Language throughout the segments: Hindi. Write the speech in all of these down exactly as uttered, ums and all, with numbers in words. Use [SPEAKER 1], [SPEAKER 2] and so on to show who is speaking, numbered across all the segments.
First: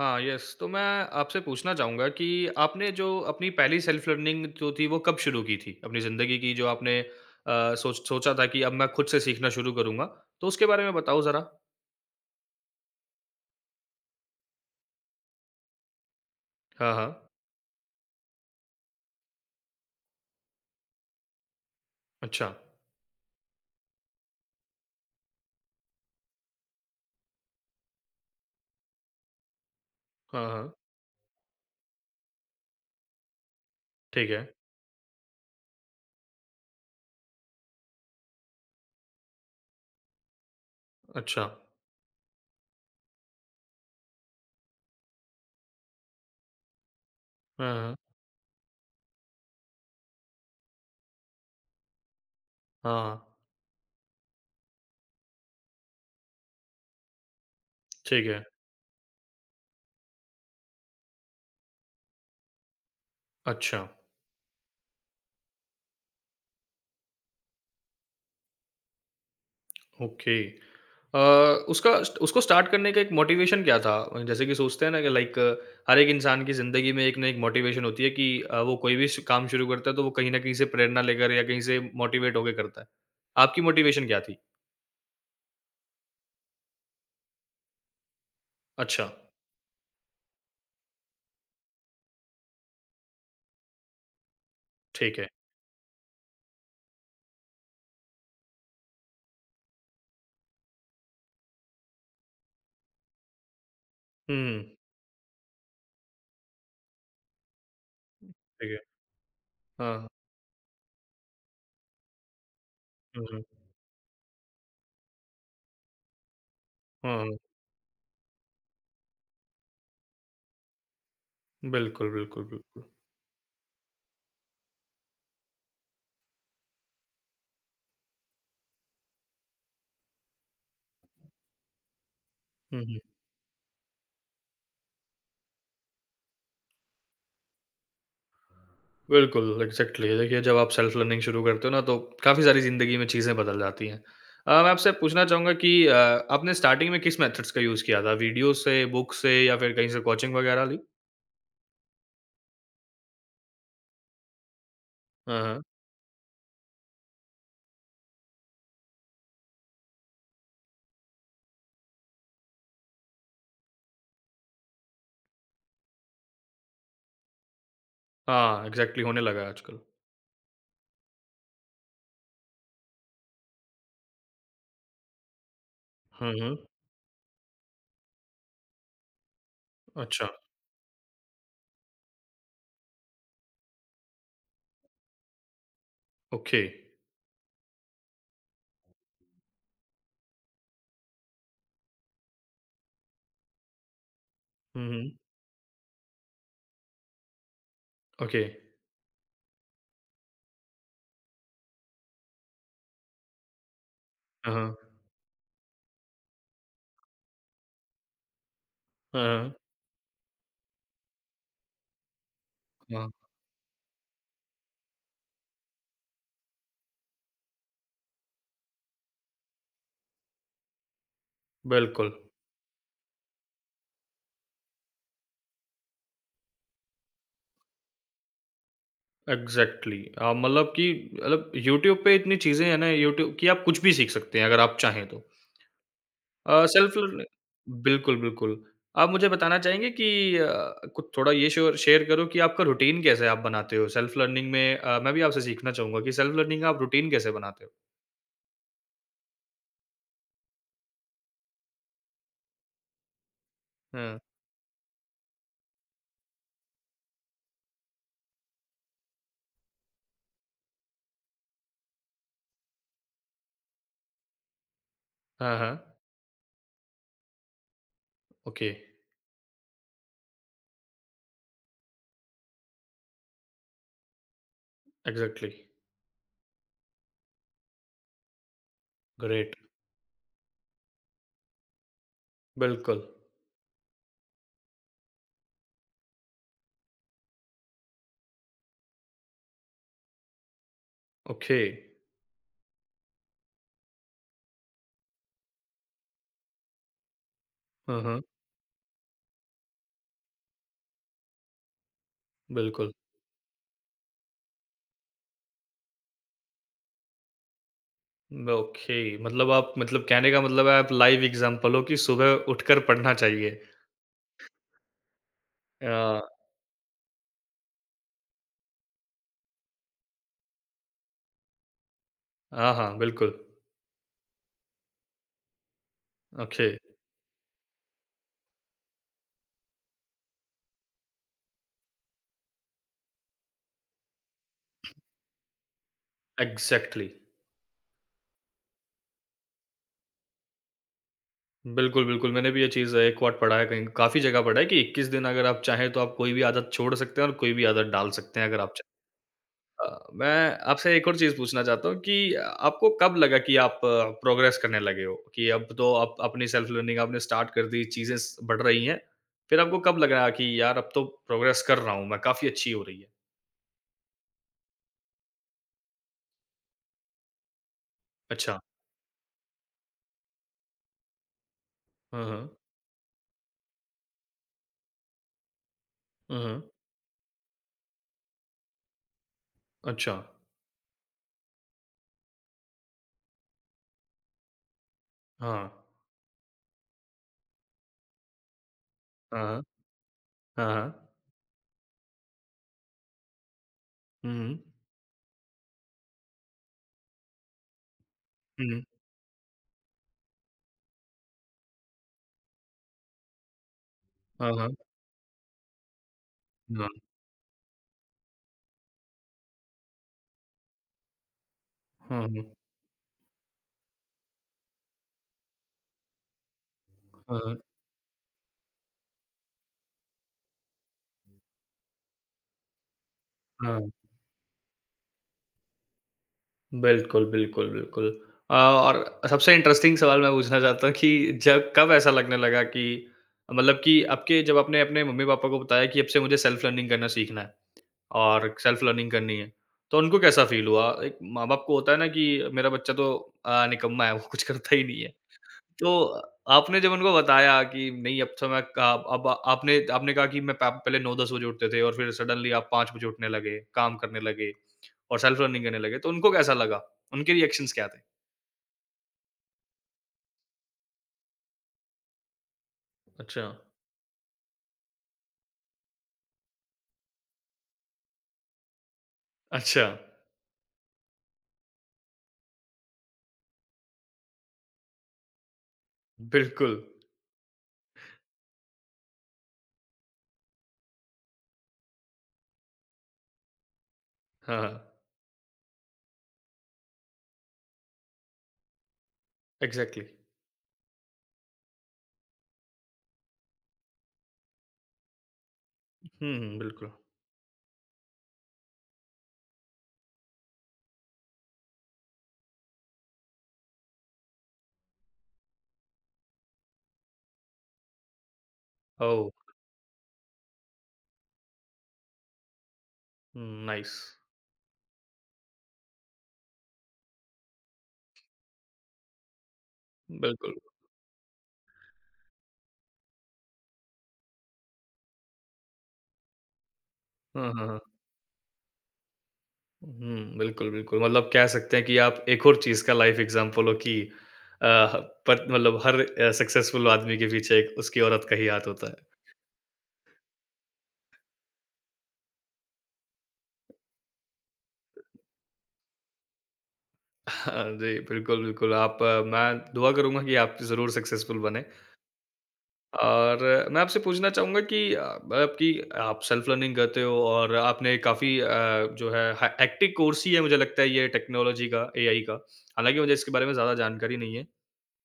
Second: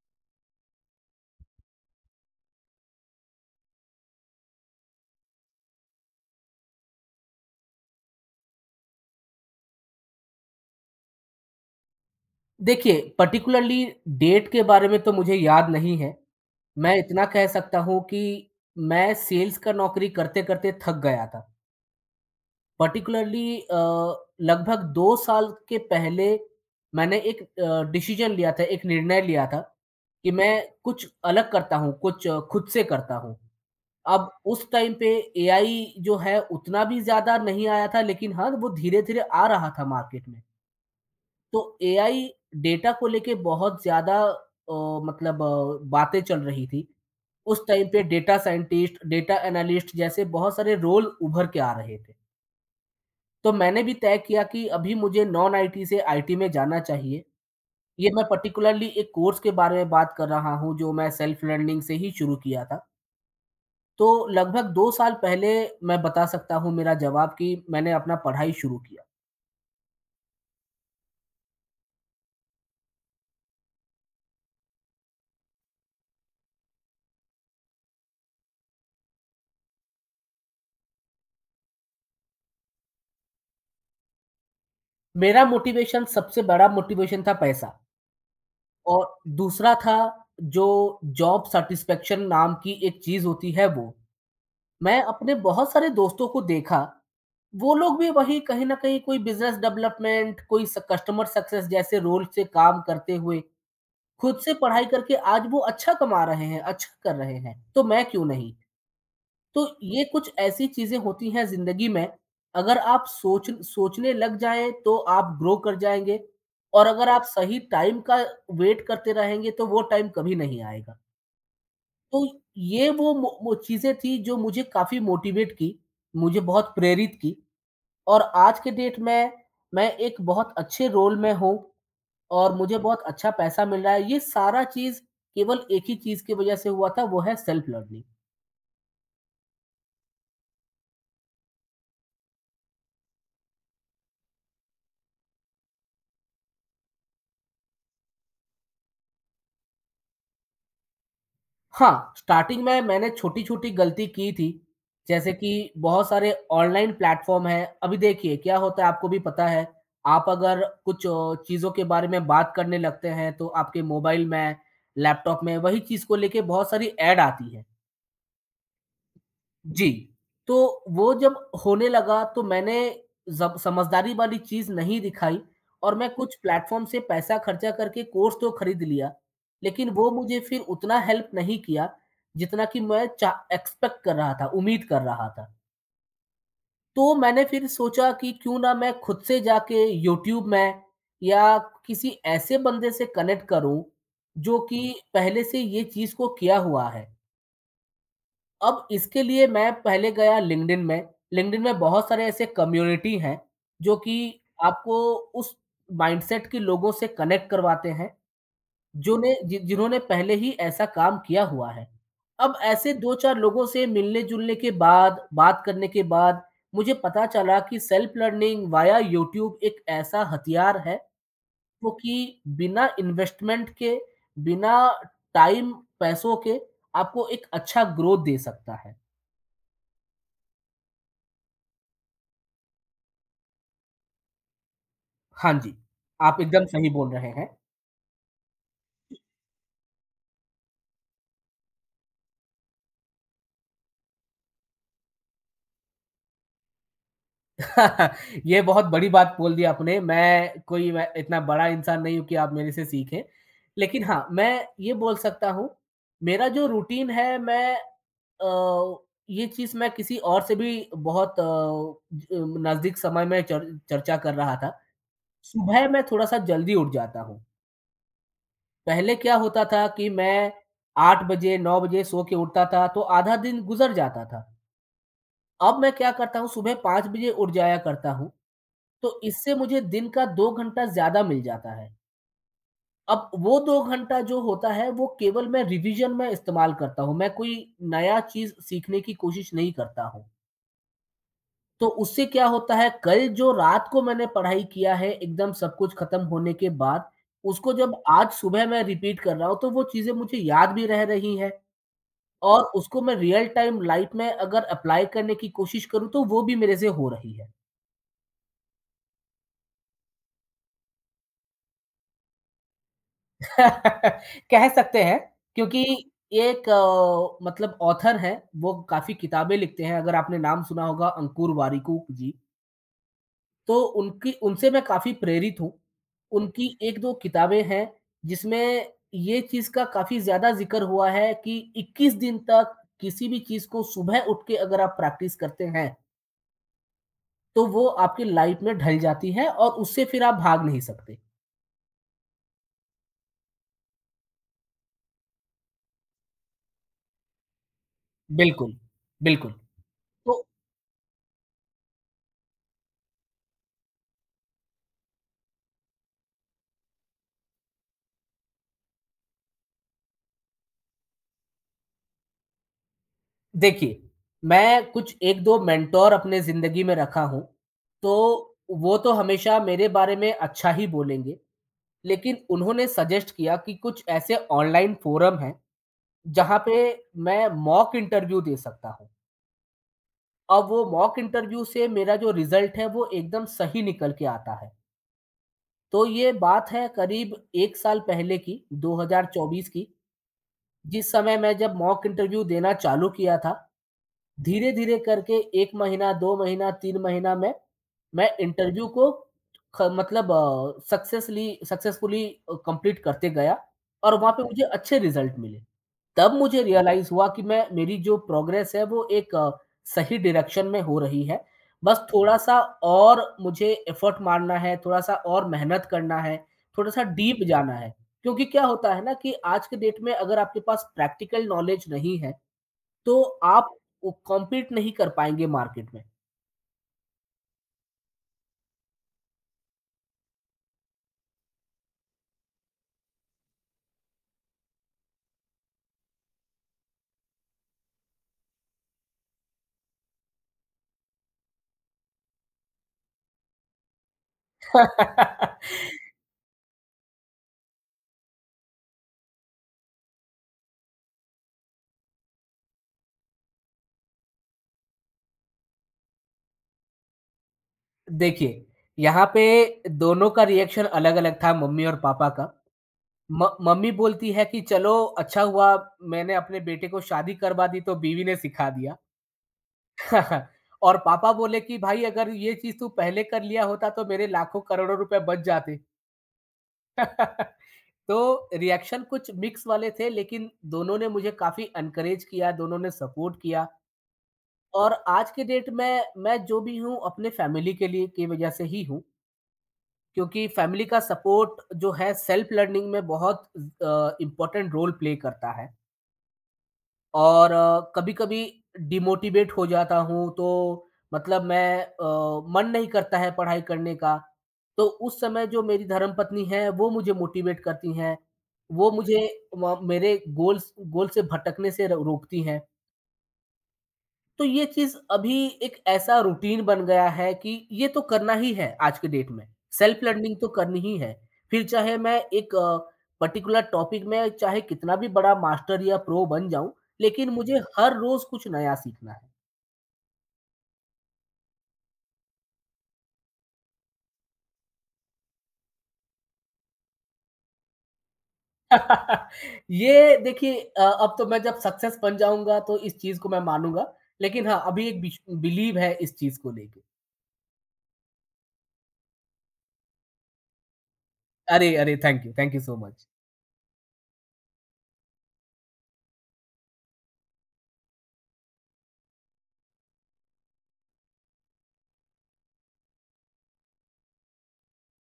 [SPEAKER 1] हाँ, यस। तो मैं आपसे पूछना चाहूँगा कि आपने जो अपनी पहली सेल्फ लर्निंग जो थी वो कब शुरू की थी? अपनी ज़िंदगी की जो आपने अ, सोच सोचा था कि अब मैं खुद से सीखना शुरू करूँगा, तो उसके बारे में बताओ ज़रा?
[SPEAKER 2] देखिए, पर्टिकुलरली डेट के बारे में तो मुझे याद नहीं है।
[SPEAKER 1] हाँ,
[SPEAKER 2] मैं
[SPEAKER 1] हाँ।
[SPEAKER 2] इतना कह सकता हूँ कि मैं सेल्स का नौकरी करते-करते थक गया था।
[SPEAKER 1] अच्छा।
[SPEAKER 2] पर्टिकुलरली अ, लगभग दो साल के पहले मैंने एक अ, डिसीज़न लिया था, एक निर्णय लिया था कि
[SPEAKER 1] हाँ,
[SPEAKER 2] मैं
[SPEAKER 1] हाँ।
[SPEAKER 2] कुछ अलग करता हूँ, कुछ अ, खुद से करता हूँ।
[SPEAKER 1] ठीक
[SPEAKER 2] अब
[SPEAKER 1] है।
[SPEAKER 2] उस टाइम पे ए आई जो है उतना भी ज़्यादा नहीं आया था लेकिन हाँ, वो धीरे-धीरे आ रहा था मार्केट में।
[SPEAKER 1] अच्छा।
[SPEAKER 2] तो ए आई डेटा को लेके बहुत ज़्यादा अ, मतलब अ, बातें चल रही थी। उस
[SPEAKER 1] हाँ,
[SPEAKER 2] टाइम
[SPEAKER 1] हाँ।
[SPEAKER 2] पे डेटा साइंटिस्ट, डेटा एनालिस्ट जैसे बहुत सारे रोल उभर के आ रहे थे।
[SPEAKER 1] हाँ, हाँ।
[SPEAKER 2] तो मैंने भी तय किया कि अभी मुझे नॉन आई टी से आई टी में जाना चाहिए। ये मैं
[SPEAKER 1] ठीक है।
[SPEAKER 2] पर्टिकुलरली एक कोर्स के बारे में बात कर रहा हूँ जो मैं सेल्फ लर्निंग से ही शुरू किया था।
[SPEAKER 1] अच्छा।
[SPEAKER 2] तो लगभग दो साल पहले मैं बता सकता हूँ मेरा जवाब कि मैंने अपना पढ़ाई शुरू किया।
[SPEAKER 1] ओके। अ, उसका उसको स्टार्ट करने का एक मोटिवेशन क्या था? जैसे कि सोचते हैं ना कि लाइक हर एक इंसान की ज़िंदगी में एक ना एक मोटिवेशन होती है कि अ, वो कोई भी श काम शुरू करता है तो वो कहीं न कहीं से प्रेरणा लेकर या कहीं से मोटिवेट होके करता है। आपकी मोटिवेशन क्या थी?
[SPEAKER 2] मेरा मोटिवेशन सबसे बड़ा मोटिवेशन था पैसा।
[SPEAKER 1] अच्छा,
[SPEAKER 2] और दूसरा था जो जॉब सैटिस्फैक्शन नाम की एक चीज़ होती है वो। मैं
[SPEAKER 1] ठीक है।
[SPEAKER 2] अपने बहुत सारे दोस्तों को देखा, वो लोग भी वही कहीं न कहीं कोई बिज़नेस डेवलपमेंट, कोई स कस्टमर सक्सेस जैसे रोल से काम करते हुए, खुद से
[SPEAKER 1] हुँ, हुँ।
[SPEAKER 2] पढ़ाई करके आज वो अच्छा कमा रहे हैं, अच्छा कर रहे हैं, तो मैं क्यों नहीं?
[SPEAKER 1] ठीक है।
[SPEAKER 2] तो ये
[SPEAKER 1] हाँ,
[SPEAKER 2] कुछ ऐसी चीज़ें होती हैं ज़िंदगी में, अगर आप
[SPEAKER 1] हुँ, हुँ।
[SPEAKER 2] सोच सोचने लग जाएँ, तो आप ग्रो कर जाएँगे और अगर
[SPEAKER 1] हाँ,
[SPEAKER 2] आप
[SPEAKER 1] हाँ।
[SPEAKER 2] सही टाइम का वेट करते रहेंगे, तो वो टाइम कभी नहीं आएगा।
[SPEAKER 1] बिल्कुल,
[SPEAKER 2] तो
[SPEAKER 1] बिल्कुल, बिल्कुल।
[SPEAKER 2] ये वो मो वो चीज़ें थी, जो मुझे काफ़ी मोटिवेट की, मुझे बहुत प्रेरित की और आज के डेट में मैं एक बहुत अच्छे रोल में हूँ और मुझे
[SPEAKER 1] हुँ, हुँ।
[SPEAKER 2] बहुत अच्छा पैसा मिल रहा है। ये सारा चीज़ केवल एक ही चीज़ की वज़ह से हुआ था, वो है सेल्फ लर्निंग।
[SPEAKER 1] बिल्कुल, एग्ज़ैक्टली। देखिए, जब आप सेल्फ लर्निंग शुरू करते हो ना, तो काफ़ी सारी ज़िंदगी में चीज़ें बदल जाती हैं। अ, मैं आपसे पूछना चाहूँगा कि अ, आपने स्टार्टिंग में किस मेथड्स का यूज़ किया था? वीडियो से, बुक से या फिर कहीं से कोचिंग वगैरह ली?
[SPEAKER 2] हाँ, स्टार्टिंग में मैंने छोटी-छोटी गलती की थी, जैसे
[SPEAKER 1] हाँ,
[SPEAKER 2] कि
[SPEAKER 1] हाँ।
[SPEAKER 2] बहुत सारे ऑनलाइन प्लेटफ़ॉर्म हैं। अभी देखिए क्या होता है आपको भी पता है, आप अगर कुछ अ, चीज़ों के बारे में बात करने लगते हैं, तो आपके मोबाइल में, लैपटॉप में वही चीज़ को लेके बहुत सारी ऐड आती है।
[SPEAKER 1] हाँ, एग्ज़ैक्टली होने लगा है आजकल।
[SPEAKER 2] जी, तो वो जब होने लगा तो मैंने जब समझदारी वाली चीज़ नहीं दिखाई और मैं
[SPEAKER 1] हुँ,
[SPEAKER 2] कुछ
[SPEAKER 1] हुँ।
[SPEAKER 2] प्लेटफ़ॉर्म से पैसा खर्चा करके कोर्स तो खरीद लिया, लेकिन वो
[SPEAKER 1] अच्छा,
[SPEAKER 2] मुझे फिर उतना हेल्प नहीं किया, जितना कि मैं चा एक्सपेक्ट कर रहा था, उम्मीद कर रहा था।
[SPEAKER 1] ओके।
[SPEAKER 2] तो मैंने फिर सोचा कि क्यों ना मैं खुद से जाके यूट्यूब में या किसी ऐसे बंदे से कनेक्ट करूँ, जो
[SPEAKER 1] हुँ,
[SPEAKER 2] कि
[SPEAKER 1] हुँ।
[SPEAKER 2] पहले से ये चीज़ को किया हुआ है।
[SPEAKER 1] ओके।
[SPEAKER 2] अब इसके लिए मैं पहले गया लिंक्डइन में, लिंक्डइन में बहुत सारे ऐसे कम्युनिटी हैं, जो कि
[SPEAKER 1] हाँ, हाँ।
[SPEAKER 2] आपको उस माइंडसेट के लोगों से कनेक्ट करवाते हैं, जो
[SPEAKER 1] हाँ,
[SPEAKER 2] ने
[SPEAKER 1] हाँ।
[SPEAKER 2] जि जिन्होंने पहले ही ऐसा काम किया हुआ है। अब ऐसे
[SPEAKER 1] हाँ,
[SPEAKER 2] दो चार लोगों से मिलने-जुलने के बाद, बात करने के बाद, मुझे पता चला कि सेल्फ लर्निंग वाया यूट्यूब एक ऐसा हथियार है, जो
[SPEAKER 1] बिल्कुल,
[SPEAKER 2] कि बिना इन्वेस्टमेंट के, बिना टाइम, पैसों के आपको एक अच्छा ग्रोथ दे सकता है।
[SPEAKER 1] एग्ज़ैक्टली। अ, मतलब कि मतलब यूट्यूब पे इतनी चीज़ें हैं ना यूट्यूब कि आप कुछ भी सीख सकते हैं अगर आप चाहें तो।
[SPEAKER 2] हाँ जी, आप एकदम
[SPEAKER 1] अ,
[SPEAKER 2] सही
[SPEAKER 1] सेल्फ
[SPEAKER 2] बोल रहे हैं।
[SPEAKER 1] लर्निंग बिल्कुल, बिल्कुल। आप मुझे बताना चाहेंगे कि अ, कुछ थोड़ा ये श्योर शेयर करो कि आपका रूटीन कैसे आप बनाते हो? सेल्फ लर्निंग में अ, मैं भी आपसे सीखना चाहूँगा कि सेल्फ लर्निंग का आप रूटीन कैसे बनाते हो?
[SPEAKER 2] ये बहुत बड़ी बात बोल दी आपने, मैं कोई मैं इतना बड़ा इंसान नहीं हूँ कि आप मेरे से सीखें। लेकिन
[SPEAKER 1] हाँ।
[SPEAKER 2] हाँ, मैं ये बोल सकता हूँ, मेरा जो रूटीन है मैं अ, ये चीज़ मैं किसी और से भी बहुत अ, ज नज़दीक समय में चर चर्चा कर रहा था।
[SPEAKER 1] हाँ, हाँ।
[SPEAKER 2] सुबह मैं थोड़ा-सा जल्दी उठ जाता हूँ।
[SPEAKER 1] ओके,
[SPEAKER 2] पहले क्या होता था कि मैं आठ बजे, नौ बजे सो के उठता था, तो आधा दिन गुज़र जाता था।
[SPEAKER 1] एग्ज़ैक्टली,
[SPEAKER 2] अब मैं क्या करता हूँ सुबह पाँच बजे उठ जाया करता हूँ, तो इससे
[SPEAKER 1] ग्रेट।
[SPEAKER 2] मुझे दिन का दो घंटा ज़्यादा मिल जाता है।
[SPEAKER 1] बिल्कुल,
[SPEAKER 2] अब वो दो घंटा जो होता है वो केवल मैं रिविज़न में इस्तेमाल करता हूँ, मैं कोई नया चीज़ सीखने की कोशिश नहीं करता हूँ।
[SPEAKER 1] ओके।
[SPEAKER 2] तो उससे क्या होता है कल जो रात को मैंने पढ़ाई किया है एकदम सब कुछ ख़त्म होने के बाद, उसको
[SPEAKER 1] हाँ,
[SPEAKER 2] जब
[SPEAKER 1] हाँ,
[SPEAKER 2] आज सुबह मैं रिपीट कर रहा हूँ तो वो चीज़ें मुझे याद भी रह रही हैं और
[SPEAKER 1] बिल्कुल।
[SPEAKER 2] उसको मैं रियल टाइम लाइफ़ में अगर अप्लाई करने की कोशिश करूँ तो वो भी मेरे से हो रही है।
[SPEAKER 1] ब ओके, मतलब आप मतलब कहने का मतलब है आप लाइव एग्ज़ाम्पल हो कि सुबह उठकर पढ़ना चाहिए।
[SPEAKER 2] कह सकते हैं क्योंकि
[SPEAKER 1] अ,
[SPEAKER 2] एक अ, मतलब ऑथर है, वो काफ़ी किताबें लिखते हैं, अगर आपने नाम सुना होगा अंकुर वारिकू जी,
[SPEAKER 1] हाँ, हाँ, बिल्कुल।
[SPEAKER 2] तो उनकी उनसे मैं काफ़ी प्रेरित हूँ।
[SPEAKER 1] ओके,
[SPEAKER 2] उनकी एक दो किताबें हैं, जिसमें ये चीज़ का काफ़ी ज़्यादा ज़िक्र हुआ है कि इक्कीस दिन तक किसी भी चीज़ को सुबह उठ के अगर आप प्रैक्टिस करते हैं,
[SPEAKER 1] एग्ज़ैक्टली।
[SPEAKER 2] तो वो आपकी लाइफ़ में ढल जाती है और उससे फिर आप भाग नहीं सकते।
[SPEAKER 1] बिल्कुल, बिल्कुल। मैंने भी ये चीज़ एक बार पढ़ा है कहीं काफ़ी जगह पढ़ा है कि इक्कीस दिन अगर आप चाहें तो आप कोई भी आदत छोड़ सकते हैं और कोई भी आदत डाल सकते हैं अगर आप
[SPEAKER 2] बिल्कुल,
[SPEAKER 1] चाहें।
[SPEAKER 2] बिल्कुल।
[SPEAKER 1] अ,
[SPEAKER 2] तो
[SPEAKER 1] मैं आपसे एक और चीज़ पूछना चाहता हूँ कि आपको कब लगा कि आप प्रोग्रेस करने लगे हो? कि अब तो आप अपनी सेल्फ लर्निंग आपने स्टार्ट कर दी, चीज़ें स बढ़ रही हैं। फिर आपको कब लगा कि यार अब तो प्रोग्रेस कर रहा हूँ मैं, काफ़ी अच्छी हो रही है?
[SPEAKER 2] देखिए, मैं कुछ एक दो मेंटर अपने ज़िंदगी में रखा हूँ, तो
[SPEAKER 1] अच्छा।
[SPEAKER 2] वो तो हमेशा मेरे बारे में अच्छा ही बोलेंगे,
[SPEAKER 1] हाँ,
[SPEAKER 2] लेकिन
[SPEAKER 1] हाँ।
[SPEAKER 2] उन्होंने सजेस्ट किया कि कुछ ऐसे ऑनलाइन फोरम हैं,
[SPEAKER 1] हुँ,
[SPEAKER 2] जहाँ
[SPEAKER 1] हुँ।
[SPEAKER 2] पे मैं मॉक इंटरव्यू दे सकता हूँ।
[SPEAKER 1] अच्छा।
[SPEAKER 2] अब वो मॉक इंटरव्यू से मेरा जो रिज़ल्ट है, वो एकदम सही निकल के आता है।
[SPEAKER 1] हाँ।
[SPEAKER 2] तो ये बात है करीब एक साल पहले की,
[SPEAKER 1] हाँ, हाँ।
[SPEAKER 2] दो हज़ार चौबीस की,
[SPEAKER 1] हाँ, हाँ।
[SPEAKER 2] जिस समय मैं जब मॉक इंटरव्यू देना चालू किया था,
[SPEAKER 1] हुँ, हुँ।
[SPEAKER 2] धीरे-धीरे करके एक महीना, दो महीना, तीन महीना में मैं
[SPEAKER 1] हुँ।
[SPEAKER 2] इंटरव्यू को ख मतलब अ, सक्सेसली सक्सेसफुली अ, कंप्लीट करते गया और वहाँ पे
[SPEAKER 1] हाँ,
[SPEAKER 2] मुझे
[SPEAKER 1] हाँ।
[SPEAKER 2] अच्छे रिज़ल्ट मिले। तब मुझे
[SPEAKER 1] हाँ।
[SPEAKER 2] रियलाइज़ हुआ कि मैं मेरी जो प्रोग्रेस है वो एक अ, सही डायरेक्शन में हो रही है। बस
[SPEAKER 1] हाँ, हाँ।
[SPEAKER 2] थोड़ा-सा और मुझे एफर्ट मारना है, थोड़ा-सा और मेहनत करना है, थोड़ा-सा
[SPEAKER 1] हाँ,
[SPEAKER 2] डीप
[SPEAKER 1] हाँ।
[SPEAKER 2] जाना है। क्योंकि क्या होता है ना कि आज के डेट में अगर आपके पास प्रैक्टिकल नॉलेज नहीं है तो आप
[SPEAKER 1] हाँ।
[SPEAKER 2] वो कॉम्पीट नहीं कर पाएँगे मार्केट में।
[SPEAKER 1] बिल्कुल, बिल्कुल, बिल्कुल। अ, और सबसे इंटरेस्टिंग सवाल मैं पूछना चाहता हूँ कि जब कब ऐसा लगने लगा कि मतलब कि आपके जब आपने अपने मम्मी-पापा को बताया कि अब से मुझे सेल्फ लर्निंग करना सीखना है और सेल्फ लर्निंग करनी है, तो उनको कैसा फ़ील हुआ? एक माँ-बाप को होता है ना कि मेरा बच्चा तो अ, निकम्मा है, वो कुछ करता ही नहीं है। तो आपने जब उनको बताया कि नहीं अब तो मैं क अब आपने आपने कहा कि मैं प पहले नौ दस बजे उठते थे और फिर सडनली आप पाँच बजे उठने लगे, काम करने लगे और सेल्फ रनिंग करने लगे, तो उनको कैसा लगा? उनके रिएक्शंस क्या थे?
[SPEAKER 2] देखिए, यहाँ पे दोनों का रिएक्शन अलग-अलग था मम्मी और पापा का।
[SPEAKER 1] अच्छा,
[SPEAKER 2] म मम्मी बोलती है कि चलो अच्छा हुआ मैंने अपने बेटे को शादी करवा दी तो बीवी ने सिखा दिया।
[SPEAKER 1] अच्छा,
[SPEAKER 2] और पापा बोले कि भाई अगर ये चीज़ तू पहले कर लिया होता तो मेरे लाखों-करोड़ों रुपए बच जाते।
[SPEAKER 1] बिल्कुल।
[SPEAKER 2] तो रिएक्शन कुछ मिक्स वाले थे लेकिन दोनों ने मुझे काफ़ी एनकरेज किया, दोनों ने सपोर्ट किया
[SPEAKER 1] हाँ, हाँ,
[SPEAKER 2] और आज की डेट में मैं जो भी हूँ अपने फैमिली के लिए की वजह से ही हूँ,
[SPEAKER 1] एग्ज़ैक्टली।
[SPEAKER 2] क्योंकि फैमिली का सपोर्ट जो है सेल्फ लर्निंग में बहुत अ, इम्पोर्टेंट रोल प्ले करता है
[SPEAKER 1] हुँ, हुँ, बिल्कुल।
[SPEAKER 2] और कभी-कभी डिमोटिवेट हो जाता हूँ तो मतलब मैं अ, मन नहीं करता है पढ़ाई करने का, तो उस समय जो मेरी धर्मपत्नी हैं वो मुझे मोटिवेट करती हैं। वो मुझे
[SPEAKER 1] ओह!
[SPEAKER 2] म मेरे गोल्स गोल से भटकने से र रोकती हैं।
[SPEAKER 1] हुँ, नाइस।
[SPEAKER 2] तो ये चीज़ अभी एक ऐसा रूटीन बन गया है कि ये तो करना ही है आज के डेट में। सेल्फ लर्निंग तो
[SPEAKER 1] बिल्कुल।
[SPEAKER 2] करनी ही है। फिर चाहे मैं एक अ, पर्टिकुलर टॉपिक में चाहे कितना भी बड़ा मास्टर या प्रो बन जाऊँ, लेकिन
[SPEAKER 1] हाँ,
[SPEAKER 2] मुझे
[SPEAKER 1] हाँ, हाँ।
[SPEAKER 2] हर रोज़ कुछ नया सीखना है।
[SPEAKER 1] हुँ, बिल्कुल, बिल्कुल। मतलब कह सकते हैं कि आप एक और चीज़ का लाइफ़ एग्ज़ाम्पल हो कि अ, पर मतलब हर अ, सक्सेसफुल आदमी के पीछे एक उसकी औरत का ही हाथ होता है।
[SPEAKER 2] ये देखिए अ, अब तो मैं जब सक्सेस बन जाऊँगा तो इस चीज़ को मैं मानूँगा। लेकिन हाँ, अभी एक बिश बिलीव है इस चीज़ को लेके।
[SPEAKER 1] हाँ जी, बिल्कुल, बिल्कुल। आप अ, मैं दुआ करूँगा कि आप ज़रूर सक्सेसफुल बनें
[SPEAKER 2] अरे, अरे! Thank you, thank you so much.
[SPEAKER 1] और अ, मैं आपसे पूछना चाहूँगा कि अ, आपकी आप सेल्फ लर्निंग करते हो और आपने काफ़ी अ, जो है ह हेक्टिक कोर्स ही है मुझे लगता है ये टेक्नोलॉजी का, एआई का। हालाँकि मुझे इसके बारे में ज़्यादा जानकारी नहीं है।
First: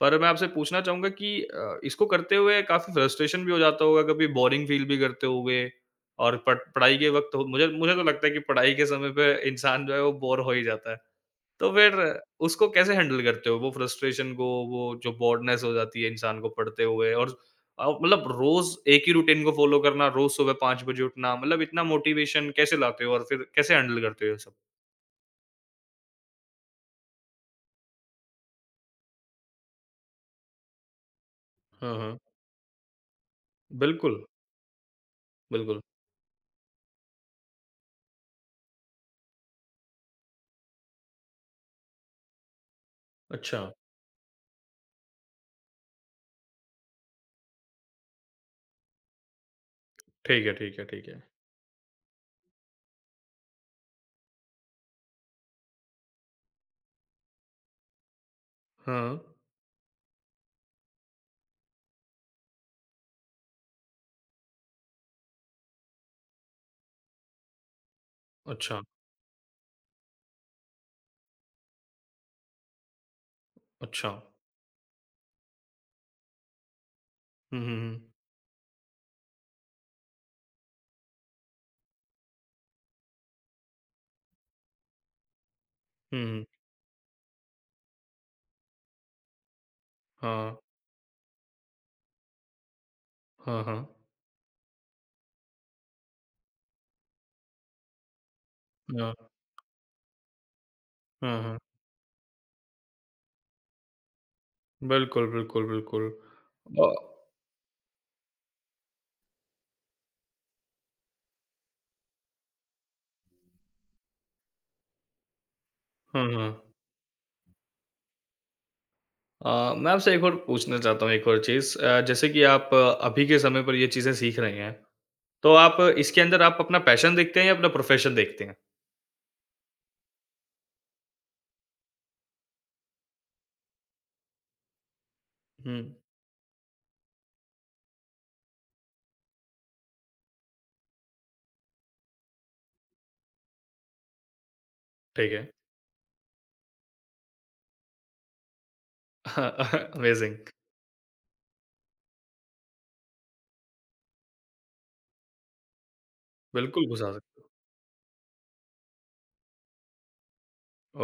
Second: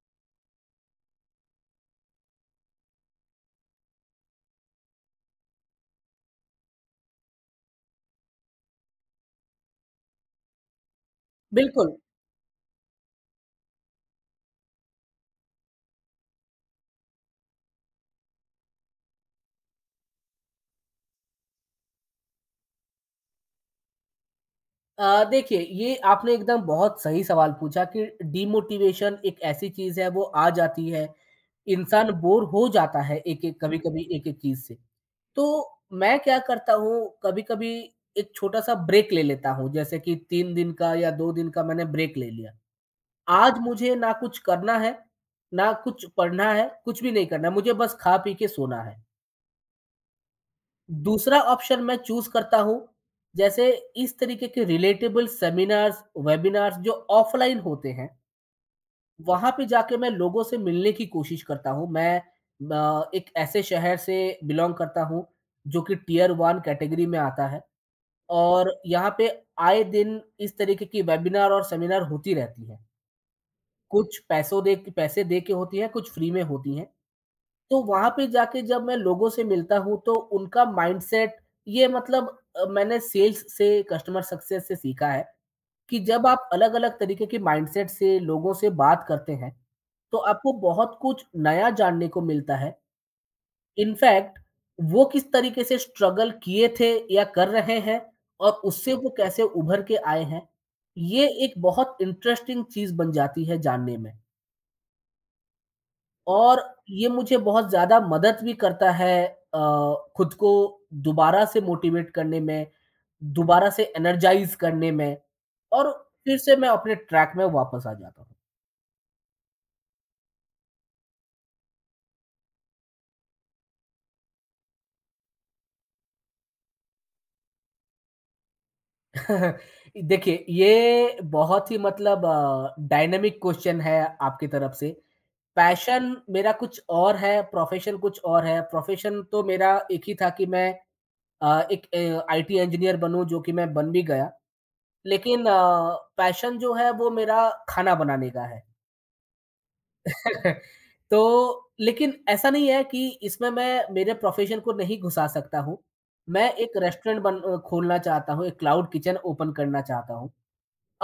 [SPEAKER 1] पर मैं आपसे पूछना चाहूँगा कि अ, इसको करते हुए काफ़ी फ्रस्ट्रेशन भी हो जाता होगा, कभी बोरिंग फ़ील भी करते होंगे और पढ़ पढ़ाई के वक़्त हो मुझे मुझे तो लगता है कि पढ़ाई के समय पे इंसान जो है वो बोर हो ही जाता है। तो फिर
[SPEAKER 2] बिल्कुल।
[SPEAKER 1] उसको कैसे हैंडल करते हो? वो फ्रस्ट्रेशन को, वो जो बोर्डनेस हो जाती है इंसान को पढ़ते हुए और अ, मतलब रोज़ एक ही रूटीन को फ़ॉलो करना, रोज़ सुबह पाँच बजे उठना, मतलब इतना मोटिवेशन कैसे लाते हो और फिर कैसे हैंडल करते हो ये सब?
[SPEAKER 2] अ, देखिए ये आपने एकदम बहुत सही सवाल पूछा कि डिमोटिवेशन एक ऐसी चीज़ है वो आ जाती है।
[SPEAKER 1] हाँ,
[SPEAKER 2] इंसान
[SPEAKER 1] हाँ।
[SPEAKER 2] बोर हो जाता है एक-एक हुँ। कभी-कभी
[SPEAKER 1] बिल्कुल,
[SPEAKER 2] एक-एक चीज़ से। तो
[SPEAKER 1] बिल्कुल।
[SPEAKER 2] मैं क्या करता हूँ कभी-कभी एक छोटा-सा ब्रेक ले लेता हूँ जैसे कि तीन दिन का या दो दिन का मैंने ब्रेक ले लिया। आज
[SPEAKER 1] अच्छा।
[SPEAKER 2] मुझे ना कुछ करना है, ना कुछ पढ़ना है, कुछ भी नहीं करना है मुझे बस खा पी के सोना है।
[SPEAKER 1] ठीक है, ठीक है, ठीक है।
[SPEAKER 2] दूसरा ऑप्शन मैं चूज़ करता हूँ, जैसे इस तरीके के रिलेटेबल सेमिनार्स, वेबिनार्स जो ऑफ़लाइन होते हैं,
[SPEAKER 1] हाँ।
[SPEAKER 2] वहाँ पे जाके मैं लोगों से मिलने की कोशिश करता हूँ। मैं अ, एक ऐसे शहर से बिलॉन्ग करता हूँ, जो कि टियर वन कैटेगरी में आता है और
[SPEAKER 1] अच्छा,
[SPEAKER 2] यहाँ पे आए दिन इस तरीके की वेबिनार और सेमिनार होती रहती है।
[SPEAKER 1] अच्छा।
[SPEAKER 2] कुछ पैसों दे पैसे दे के होती है, कुछ फ्री में होती हैं।
[SPEAKER 1] हुँ, हुँ,
[SPEAKER 2] तो
[SPEAKER 1] हुँ।
[SPEAKER 2] वहाँ पे जाके जब मैं लोगों से मिलता हूँ तो उनका माइंडसेट ये मतलब अ, मैंने सेल्स से, कस्टमर सक्सेस से सीखा है कि
[SPEAKER 1] हुँ,
[SPEAKER 2] जब
[SPEAKER 1] हुँ।
[SPEAKER 2] आप अलग-अलग तरीके के माइंडसेट से लोगों से बात करते हैं, तो
[SPEAKER 1] हाँ,
[SPEAKER 2] आपको बहुत कुछ नया जानने को मिलता है।
[SPEAKER 1] हाँ, हाँ।
[SPEAKER 2] इनफैक्ट वो किस तरीके से स्ट्रगल किए थे या कर रहे हैं और उससे वो
[SPEAKER 1] हाँ,
[SPEAKER 2] कैसे उभर के आए हैं, ये
[SPEAKER 1] हाँ,
[SPEAKER 2] एक
[SPEAKER 1] हाँ।
[SPEAKER 2] बहुत इंटरेस्टिंग चीज़ बन जाती है जानने में।
[SPEAKER 1] बिल्कुल, बिल्कुल, बिल्कुल।
[SPEAKER 2] और
[SPEAKER 1] अ,
[SPEAKER 2] ये मुझे बहुत ज़्यादा मदद भी करता है अ, खुद को दोबारा से मोटिवेट करने में, दोबारा से एनर्जाइज़ करने में और
[SPEAKER 1] हाँ,
[SPEAKER 2] फिर
[SPEAKER 1] हाँ।
[SPEAKER 2] से मैं अपने ट्रैक में वापस आ जाता
[SPEAKER 1] अ, मैं आपसे एक और पूछना चाहता हूँ एक और चीज़ अ, जैसे कि आप अ, अभी के समय पर ये चीज़ें सीख रहे हैं, तो आप इसके अंदर आप अपना पैशन देखते हैं या अपना प्रोफ़ेशन देखते हैं?
[SPEAKER 2] हूँ। देखिए, ये बहुत ही मतलब अ, डायनामिक क्वेश्चन है आपकी तरफ से।
[SPEAKER 1] हुँ,
[SPEAKER 2] पैशन मेरा कुछ और है, प्रोफ़ेशन कुछ और है। प्रोफ़ेशन तो मेरा एक ही था कि मैं अ, एक अ, आई टी इंजीनियर बनूँ, जो कि मैं बन भी गया।
[SPEAKER 1] ठीक
[SPEAKER 2] लेकिन
[SPEAKER 1] है।
[SPEAKER 2] अ, पैशन जो है वो मेरा खाना बनाने का है।
[SPEAKER 1] अमेज़िंग।
[SPEAKER 2] तो लेकिन ऐसा नहीं है कि इसमें मैं मेरे प्रोफ़ेशन को नहीं घुसा सकता हूँ। मैं एक
[SPEAKER 1] बिल्कुल घुसा
[SPEAKER 2] रेस्टोरेंट
[SPEAKER 1] सकते
[SPEAKER 2] बन
[SPEAKER 1] हो।
[SPEAKER 2] अ, खोलना चाहता हूँ, एक क्लाउड किचन ओपन करना चाहता हूँ।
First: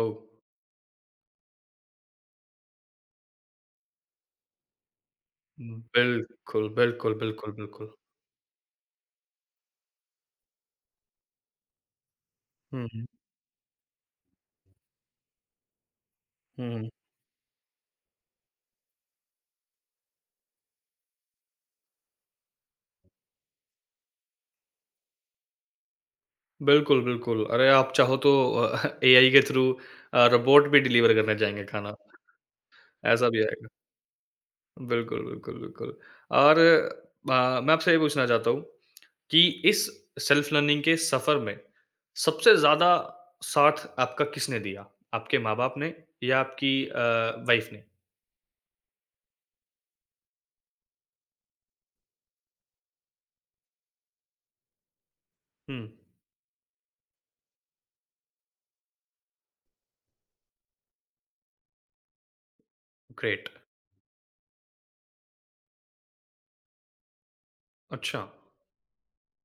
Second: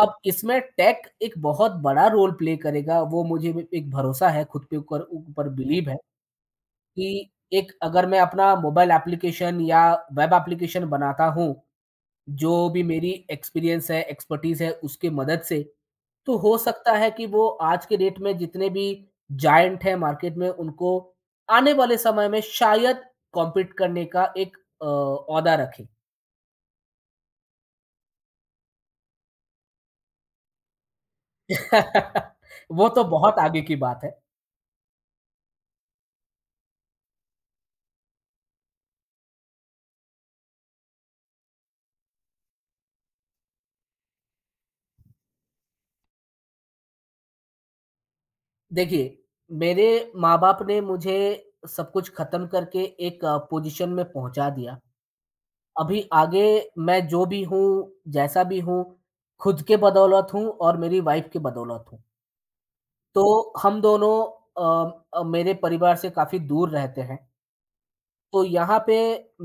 [SPEAKER 1] ओह!
[SPEAKER 2] अब इसमें टेक एक बहुत बड़ा रोल प्ले करेगा, वो मुझे भी एक भरोसा है, खुद के ऊपर ऊपर बिलीव है
[SPEAKER 1] बिल्कुल, बिल्कुल,
[SPEAKER 2] कि
[SPEAKER 1] बिल्कुल,
[SPEAKER 2] एक
[SPEAKER 1] बिल्कुल।
[SPEAKER 2] अगर मैं अपना मोबाइल एप्लीकेशन या वेब एप्लीकेशन बनाता हूँ जो भी
[SPEAKER 1] हुँ, हुँ।
[SPEAKER 2] मेरी एक्सपीरियंस है, एक्सपर्टीज़ है, उसकी मदद से, तो हो हुँ।
[SPEAKER 1] हुँ, हुँ।
[SPEAKER 2] सकता है कि वो आज के डेट में जितने भी जायंट हैं मार्केट में, उनको आने वाले समय में शायद कॉम्पीट करने का एक अ, ओहदा रखें।
[SPEAKER 1] बिल्कुल, बिल्कुल। अरे, आप चाहो तो अ, एआई के थ्रू अ, रोबोट भी डिलीवर करना चाहेंगे खाना,
[SPEAKER 2] वो तो
[SPEAKER 1] ऐसा
[SPEAKER 2] बहुत
[SPEAKER 1] भी
[SPEAKER 2] आगे
[SPEAKER 1] आएगा।
[SPEAKER 2] की बात है।
[SPEAKER 1] बिल्कुल, बिल्कुल, बिल्कुल। और अ, मैं आपसे ये पूछना चाहता हूँ कि इस सेल्फ लर्निंग के सफ़र में सबसे ज़्यादा साथ आपका किसने दिया? आपके माँ-बाप ने या आपकी अ, वाइफ़ ने?
[SPEAKER 2] देखिए, मेरे माँ-बाप ने मुझे सब कुछ खत्म करके एक अ, पोज़ीशन में पहुँचा दिया।
[SPEAKER 1] हुँ,
[SPEAKER 2] अभी आगे मैं जो भी हूँ, जैसा भी हूँ, खुद के बदौलत हूँ और मेरी वाइफ़ के बदौलत हूँ। तो
[SPEAKER 1] ग्रेट।
[SPEAKER 2] हम दोनों अ अ, मेरे परिवार से काफ़ी दूर रहते हैं।
[SPEAKER 1] अच्छा।
[SPEAKER 2] तो यहाँ पे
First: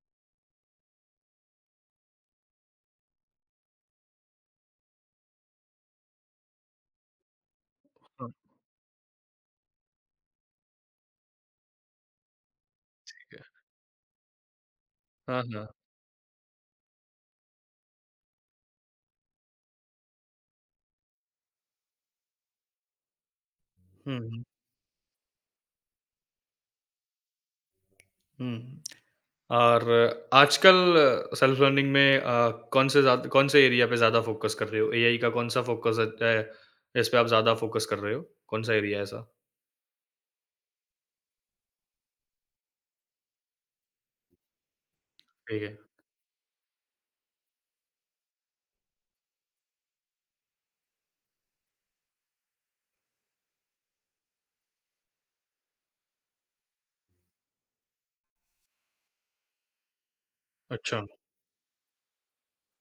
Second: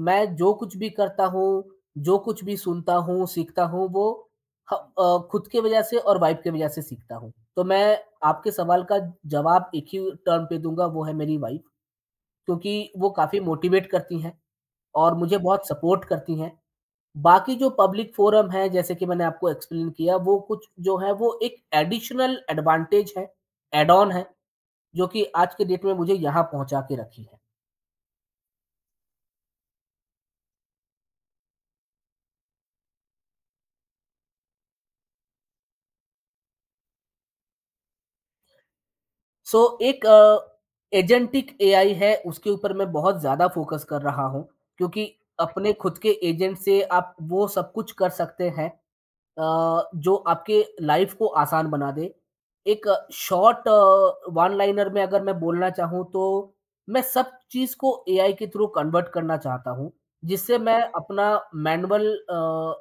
[SPEAKER 2] मैं जो कुछ भी करता हूँ, जो कुछ भी सुनता हूँ, सीखता हूँ वो ह अ, खुद के वजह से और वाइफ़ के वजह से सीखता हूँ। तो मैं
[SPEAKER 1] ओके।
[SPEAKER 2] आपके सवाल का जवाब एक ही टर्म पे दूँगा वो है मेरी वाइफ़ क्योंकि वो काफ़ी मोटिवेट करती हैं और मुझे
[SPEAKER 1] हाँ,
[SPEAKER 2] बहुत
[SPEAKER 1] हाँ।
[SPEAKER 2] सपोर्ट करती हैं। बाकी जो पब्लिक फ़ोरम है जैसे कि मैंने आपको एक्सप्लेन किया वो कुछ जो है वो एक एडिशनल एडवांटेज है, ऐड ऑन
[SPEAKER 1] हुँ,
[SPEAKER 2] है
[SPEAKER 1] हुँ,
[SPEAKER 2] जो कि आज के डेट में मुझे यहाँ पहुँचा के रखी है।
[SPEAKER 1] हुँ। और आजकल सेल्फ लर्निंग में अ, कौन से ज़्यादा कौन से एरिया पे ज़्यादा फ़ोकस कर रहे हो? एआई का कौन-सा फ़ोकस है इस पे आप ज़्यादा फ़ोकस कर रहे हो? कौन-सा एरिया है ऐसा?
[SPEAKER 2] सो so, एक अ, एजेंटिक ए आई है उसके ऊपर मैं बहुत ज़्यादा फ़ोकस कर रहा हूँ क्योंकि
[SPEAKER 1] ठीक
[SPEAKER 2] अपने
[SPEAKER 1] है।
[SPEAKER 2] खुद के एजेंट से आप वो सब कुछ कर सकते हैं अ, जो आपके लाइफ को आसान बना दे। एक शॉर्ट अ, वन लाइनर में अगर मैं बोलना चाहूँ तो मैं सब चीज़ को ए आई के थ्रू कन्वर्ट करना चाहता हूँ, जिससे मैं
[SPEAKER 1] अच्छा।
[SPEAKER 2] अपना मैनुअल अ,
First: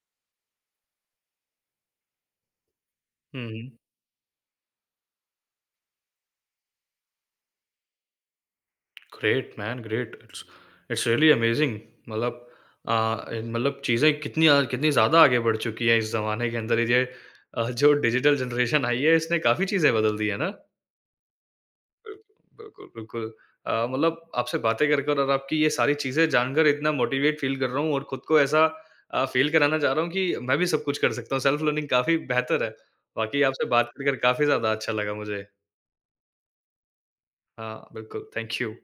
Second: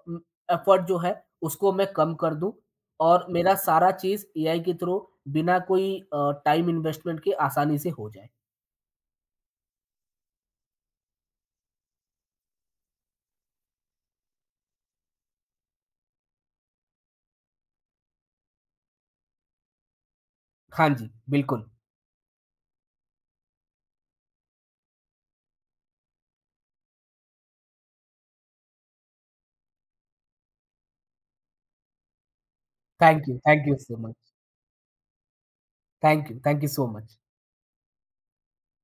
[SPEAKER 2] उम, एफ़र्ट जो है उसको मैं कम कर दूँ और
[SPEAKER 1] हुँ,
[SPEAKER 2] मेरा
[SPEAKER 1] हुँ।
[SPEAKER 2] सारा चीज़ ए आई के थ्रू बिना कोई अ, टाइम इन्वेस्टमेंट के आसानी से हो जाए।
[SPEAKER 1] Great man great. It's it's really amazing मतलब अ, मतलब चीज़ें कितनी अ, कितनी ज़्यादा आगे बढ़ चुकी हैं इस ज़माने के अंदर ये अ, जो डिजिटल जनरेशन आई है इसने काफ़ी चीज़ें बदल दी है ना?
[SPEAKER 2] हाँ जी, बिल्कुल।
[SPEAKER 1] बिल्कुल, बिल्कुल। अ, मतलब आपसे बातें कर कर और आपकी ये सारी चीज़ें जानकर इतना मोटिवेट फ़ील कर रहा हूँ और खुद को ऐसा अ, फ़ील कराना चाह रहा हूँ कि मैं भी सब कुछ कर सकता हूँ। सेल्फ लर्निंग काफ़ी बेहतर है।
[SPEAKER 2] थैंक यू,
[SPEAKER 1] बाकी आपसे
[SPEAKER 2] थैंक यू
[SPEAKER 1] बात
[SPEAKER 2] सो
[SPEAKER 1] कर
[SPEAKER 2] मच।
[SPEAKER 1] कर काफ़ी ज़्यादा अच्छा लगा मुझे।
[SPEAKER 2] Thank you, thank you so much.
[SPEAKER 1] हाँ, बिल्कुल। Thank you.